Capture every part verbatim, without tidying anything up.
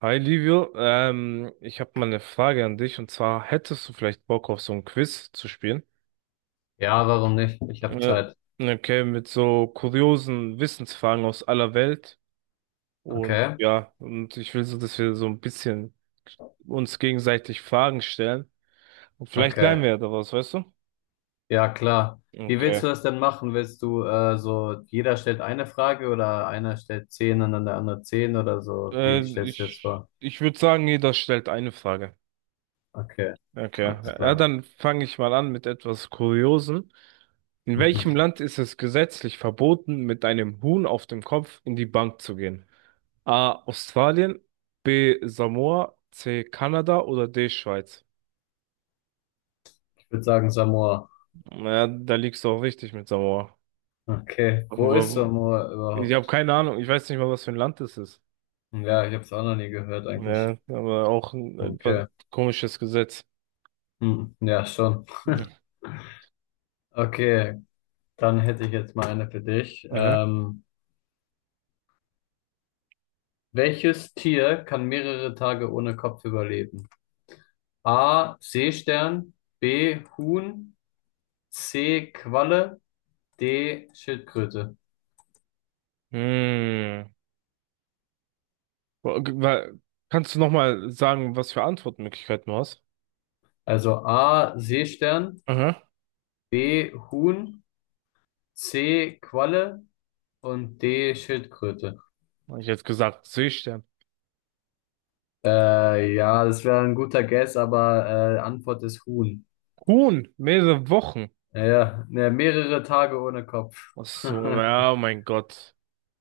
Hi Livio, ähm, ich habe mal eine Frage an dich und zwar hättest du vielleicht Bock auf so ein Quiz zu spielen? Ja, warum nicht? Ich habe Äh, Zeit. okay, mit so kuriosen Wissensfragen aus aller Welt und Okay, ja, und ich will so, dass wir so ein bisschen uns gegenseitig Fragen stellen und vielleicht okay. lernen wir ja daraus, weißt du? Ja, klar. Wie willst Okay, du das denn machen? Willst du äh, so, jeder stellt eine Frage oder einer stellt zehn und dann der andere zehn oder so? äh, Wie stellst du das ich vor? ich würde sagen, jeder stellt eine Frage. Okay, Okay. alles Ja, klar. dann fange ich mal an mit etwas Kuriosem. In welchem Mhm. Land ist es gesetzlich verboten, mit einem Huhn auf dem Kopf in die Bank zu gehen? A. Australien, B. Samoa, C. Kanada oder D. Schweiz? Ich würde sagen Samoa. Ja, da liegst du auch richtig mit Samoa. Okay, wo ist Wo, Samoa ich habe überhaupt? keine Ahnung, ich weiß nicht mal, was für ein Land das ist. Ja, ich habe es auch noch nie gehört eigentlich. Ja, aber auch ein etwas Okay, komisches Gesetz. hm. Ja, schon. Mhm. Okay, dann hätte ich jetzt mal eine für dich. Aha. Ähm, welches Tier kann mehrere Tage ohne Kopf überleben? A. Seestern, B. Huhn, C. Qualle, D. Schildkröte. Hm. Wa- wa- Kannst du nochmal sagen, was für Antwortmöglichkeiten du hast? Also A. Seestern, Aha. B. Huhn, C. Qualle und D. Schildkröte. Hab ich jetzt gesagt, Seestern. Äh, ja, das wäre ein guter Guess, aber äh, Antwort ist Huhn. Huhn, mehrere Wochen. Ja, ja, ne, mehrere Tage ohne Kopf. Ach so, ja, oh mein Gott.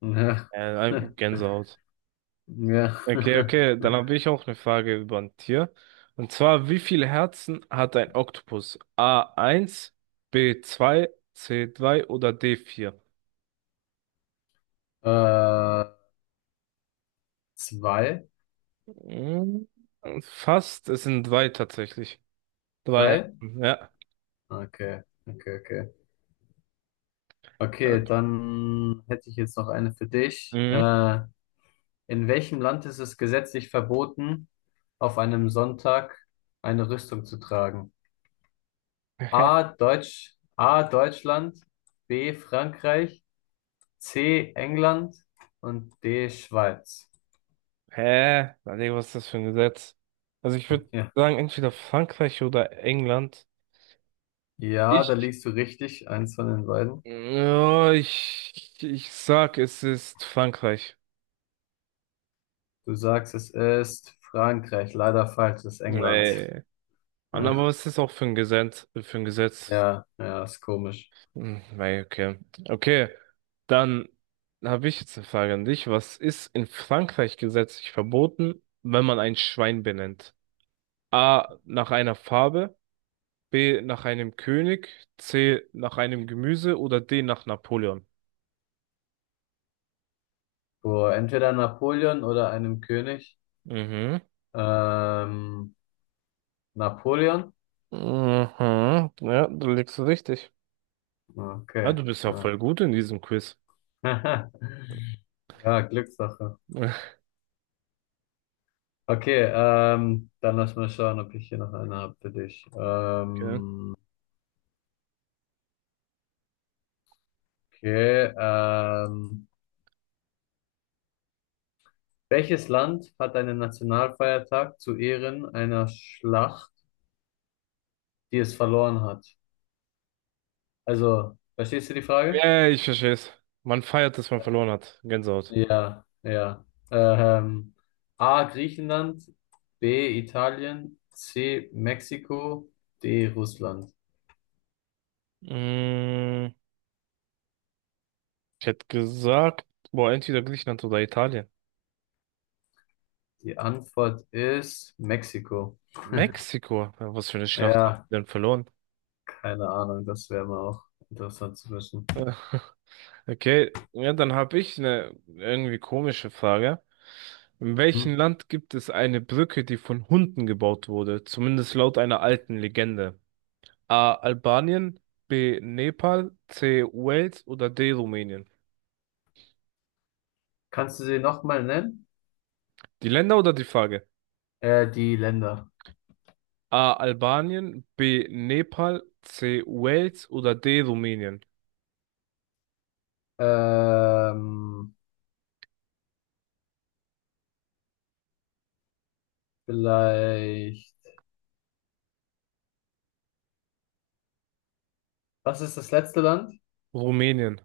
Ja. Äh, Gänsehaut. Ja. Okay, okay, dann habe ich auch eine Frage über ein Tier. Und zwar, wie viele Herzen hat ein Oktopus? A Eins. B Zwei. C drei oder d Vier. Äh, zwei, Hm, fast, es sind drei tatsächlich. Drei drei? Herzen, ja. Okay, okay, okay. Okay, dann hätte ich jetzt noch eine für dich. Mhm. Äh, in welchem Land ist es gesetzlich verboten, auf einem Sonntag eine Rüstung zu tragen? Hä? A. Deutsch, A. Deutschland, B. Frankreich, C. England und D. Schweiz. Hä? Überleg, was ist das für ein Gesetz? Also ich würde Ja. sagen, entweder Frankreich oder England. Ja, da Ich, liegst du richtig, eins von den beiden. ja, ich, ich sag, es ist Frankreich. Du sagst, es ist Frankreich, leider falsch, es ist England. Ey. Aber Ja, was ist auch für ein Gesetz, für ein Gesetz? ja, ja, ist komisch. Hm, weil, okay. Okay, dann habe ich jetzt eine Frage an dich. Was ist in Frankreich gesetzlich verboten, wenn man ein Schwein benennt? A, nach einer Farbe, B, nach einem König, C, nach einem Gemüse oder D, nach Napoleon? Vor entweder Napoleon oder einem König. Mhm. Ähm, Napoleon? Mhm. Ja, du liegst richtig. Ah, Okay. du bist ja Ja. voll gut in diesem Quiz. Ja, Glückssache. Okay, ähm, dann lass mal schauen, ob ich hier noch eine habe für dich. Okay. Ähm, okay, ähm, welches Land hat einen Nationalfeiertag zu Ehren einer Schlacht, die es verloren hat? Also, verstehst du die Frage? Ja, ich verstehe es. Man feiert, dass man verloren hat. Gänsehaut. Ja, ja. Ähm, A. Griechenland, B. Italien, C. Mexiko, D. Russland. Mm, ich hätte gesagt, boah, entweder Griechenland oder Italien. Die Antwort ist Mexiko. Mexiko. Ja, was für eine Schlacht haben Ja, wir denn verloren? keine Ahnung, das wäre mal auch interessant zu wissen. Okay, ja, dann habe ich eine irgendwie komische Frage. In welchem Mhm. Land gibt es eine Brücke, die von Hunden gebaut wurde? Zumindest laut einer alten Legende. A. Albanien, B. Nepal, C. Wales oder D. Rumänien? Kannst du sie nochmal nennen? Die Länder oder die Frage? Äh, die Länder. A. Albanien, B. Nepal, C. Wales oder D. Rumänien? Ähm, vielleicht. Was ist das letzte Land? Rumänien.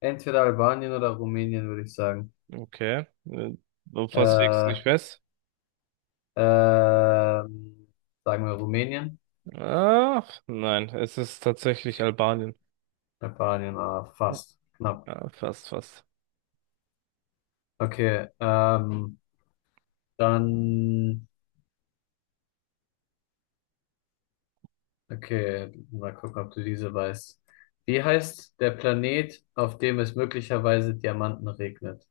Entweder Albanien oder Rumänien, würde ich sagen. Okay. Äh, Du fast legst nicht Äh, fest. ähm, sagen wir Rumänien? Ach, nein, es ist tatsächlich Albanien. Albanien, ah, fast. Knapp. Ja, fast, fast. Okay, ähm, dann. Okay, mal gucken, ob du diese weißt. Wie heißt der Planet, auf dem es möglicherweise Diamanten regnet?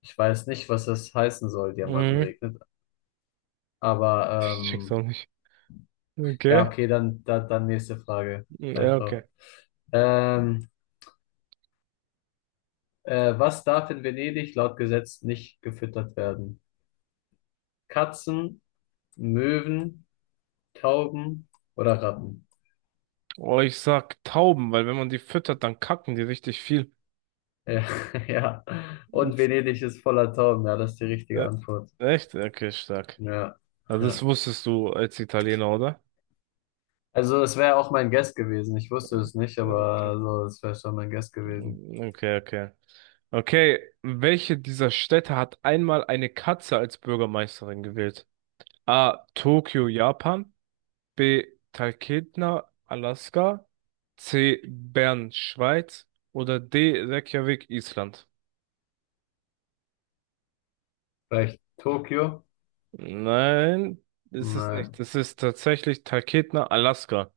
Ich weiß nicht, was das heißen soll, Diamanten Mhm. regnet. Aber Ich check's ähm, auch nicht. ja, Okay. okay, dann, dann, dann nächste Frage. Ja, Scheiß drauf. okay. Ähm, äh, was darf in Venedig laut Gesetz nicht gefüttert werden? Katzen, Möwen, Tauben oder Ratten? Oh, ich sag Tauben, weil wenn man die füttert, dann kacken die richtig viel. Ja, ja. Und Jetzt, Venedig ist voller Tauben. Ja, das ist die richtige äh, Antwort. echt? Okay, stark. Ja, Also ja. das wusstest du als Italiener, oder? Also es wäre auch mein Guess gewesen. Ich wusste Äh, es nicht, Okay. aber so, es wäre schon mein Guess gewesen. Okay, okay. Okay, welche dieser Städte hat einmal eine Katze als Bürgermeisterin gewählt? A. Tokio, Japan. B. Talkeetna, Alaska. C. Bern, Schweiz. Oder D. Reykjavik, Island. Vielleicht Tokio? Nein, ist es nicht. Nein. Es ist tatsächlich Talkeetna, Alaska.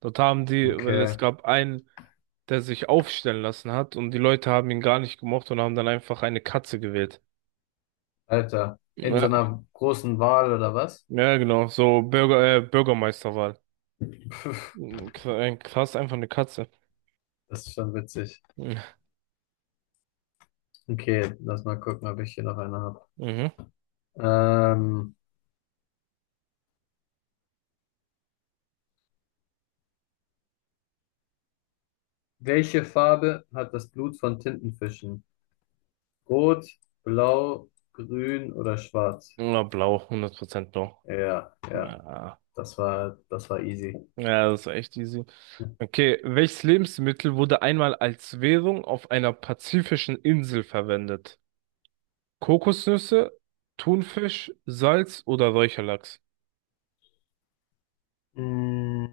Dort haben die, weil es Okay. gab einen, der sich aufstellen lassen hat und die Leute haben ihn gar nicht gemocht und haben dann einfach eine Katze gewählt. Alter. In so Ja, einer großen Wahl oder was? ja genau, so Bürger, äh, Bürgermeisterwahl. K- Krass, einfach eine Katze. Das ist schon witzig. Mhm. Okay, lass mal gucken, ob ich hier noch eine habe. Mhm. Ähm, welche Farbe hat das Blut von Tintenfischen? Rot, blau, grün oder schwarz? Ja, blau, hundert Prozent blau. Ja, ja, Ja. das war, das war easy. Ja, das ist echt easy. Okay, welches Lebensmittel wurde einmal als Währung auf einer pazifischen Insel verwendet? Kokosnüsse, Thunfisch, Salz oder Räucherlachs? Mm,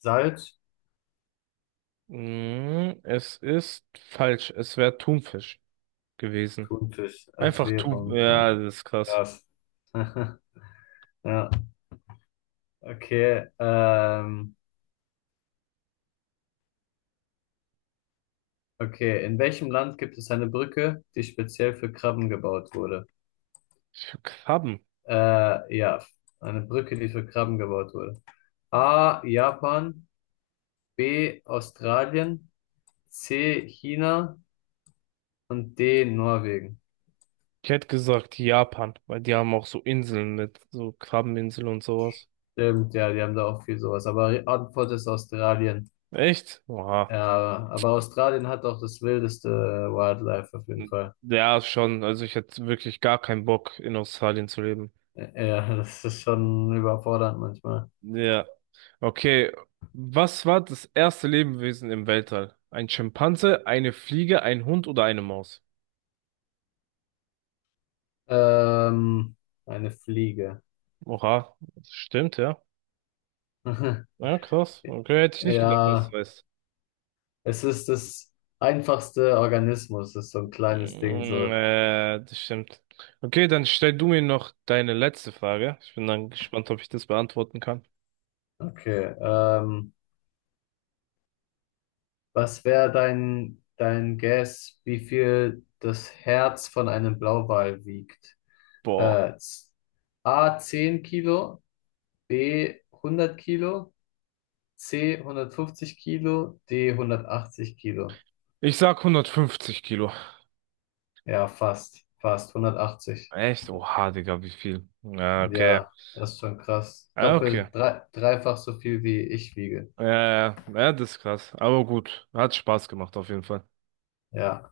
Salz, Mhm, es ist falsch. Es wäre Thunfisch gewesen. Thunfisch als Einfach Thun. Währung. Ja, Ja, das ist krass. krass. Ja, okay. Ähm, okay. In welchem Land gibt es eine Brücke, die speziell für Krabben gebaut wurde? Für Krabben. Äh, ja, eine Brücke, die für Krabben gebaut wurde. A. Japan, B. Australien, C. China und D. Norwegen. Ich hätte gesagt Japan, weil die haben auch so Inseln mit so Krabbeninseln und sowas. Stimmt, ja, die haben da auch viel sowas. Aber die Antwort ist Australien. Echt? Oha. Ja, aber Australien hat auch das wildeste Wildlife auf jeden Fall. Ja, schon. Also ich hätte wirklich gar keinen Bock, in Australien zu leben. Ja, das ist schon überfordernd manchmal. Ja. Okay. Was war das erste Lebewesen im Weltall? Ein Schimpanse, eine Fliege, ein Hund oder eine Maus? Ähm, eine Fliege. Oha. Das stimmt, ja. Ja, krass. Okay, hätte ich nicht gedacht, dass du Ja, weißt. es ist das einfachste Organismus, ist so ein Mm, kleines Ding, so. Äh, das stimmt. Okay, dann stell du mir noch deine letzte Frage. Ich bin dann gespannt, ob ich das beantworten kann. Okay, ähm, was wäre dein, dein Guess, wie viel das Herz von einem Blauwal wiegt? Boah. Äh, z- A zehn Kilo, B hundert Kilo, C hundertfünfzig Kilo, D hundertachtzig Kilo. Ich sag hundertfünfzig Kilo. Ja, fast, fast hundertachtzig. Echt? Oha, Digga, wie viel? Ja, okay. Ja, das ist schon krass. Ja, okay. Doppelt, drei, dreifach so viel wie ich wiege. Ja, ja, ja, das ist krass. Aber gut. Hat Spaß gemacht, auf jeden Fall. Ja.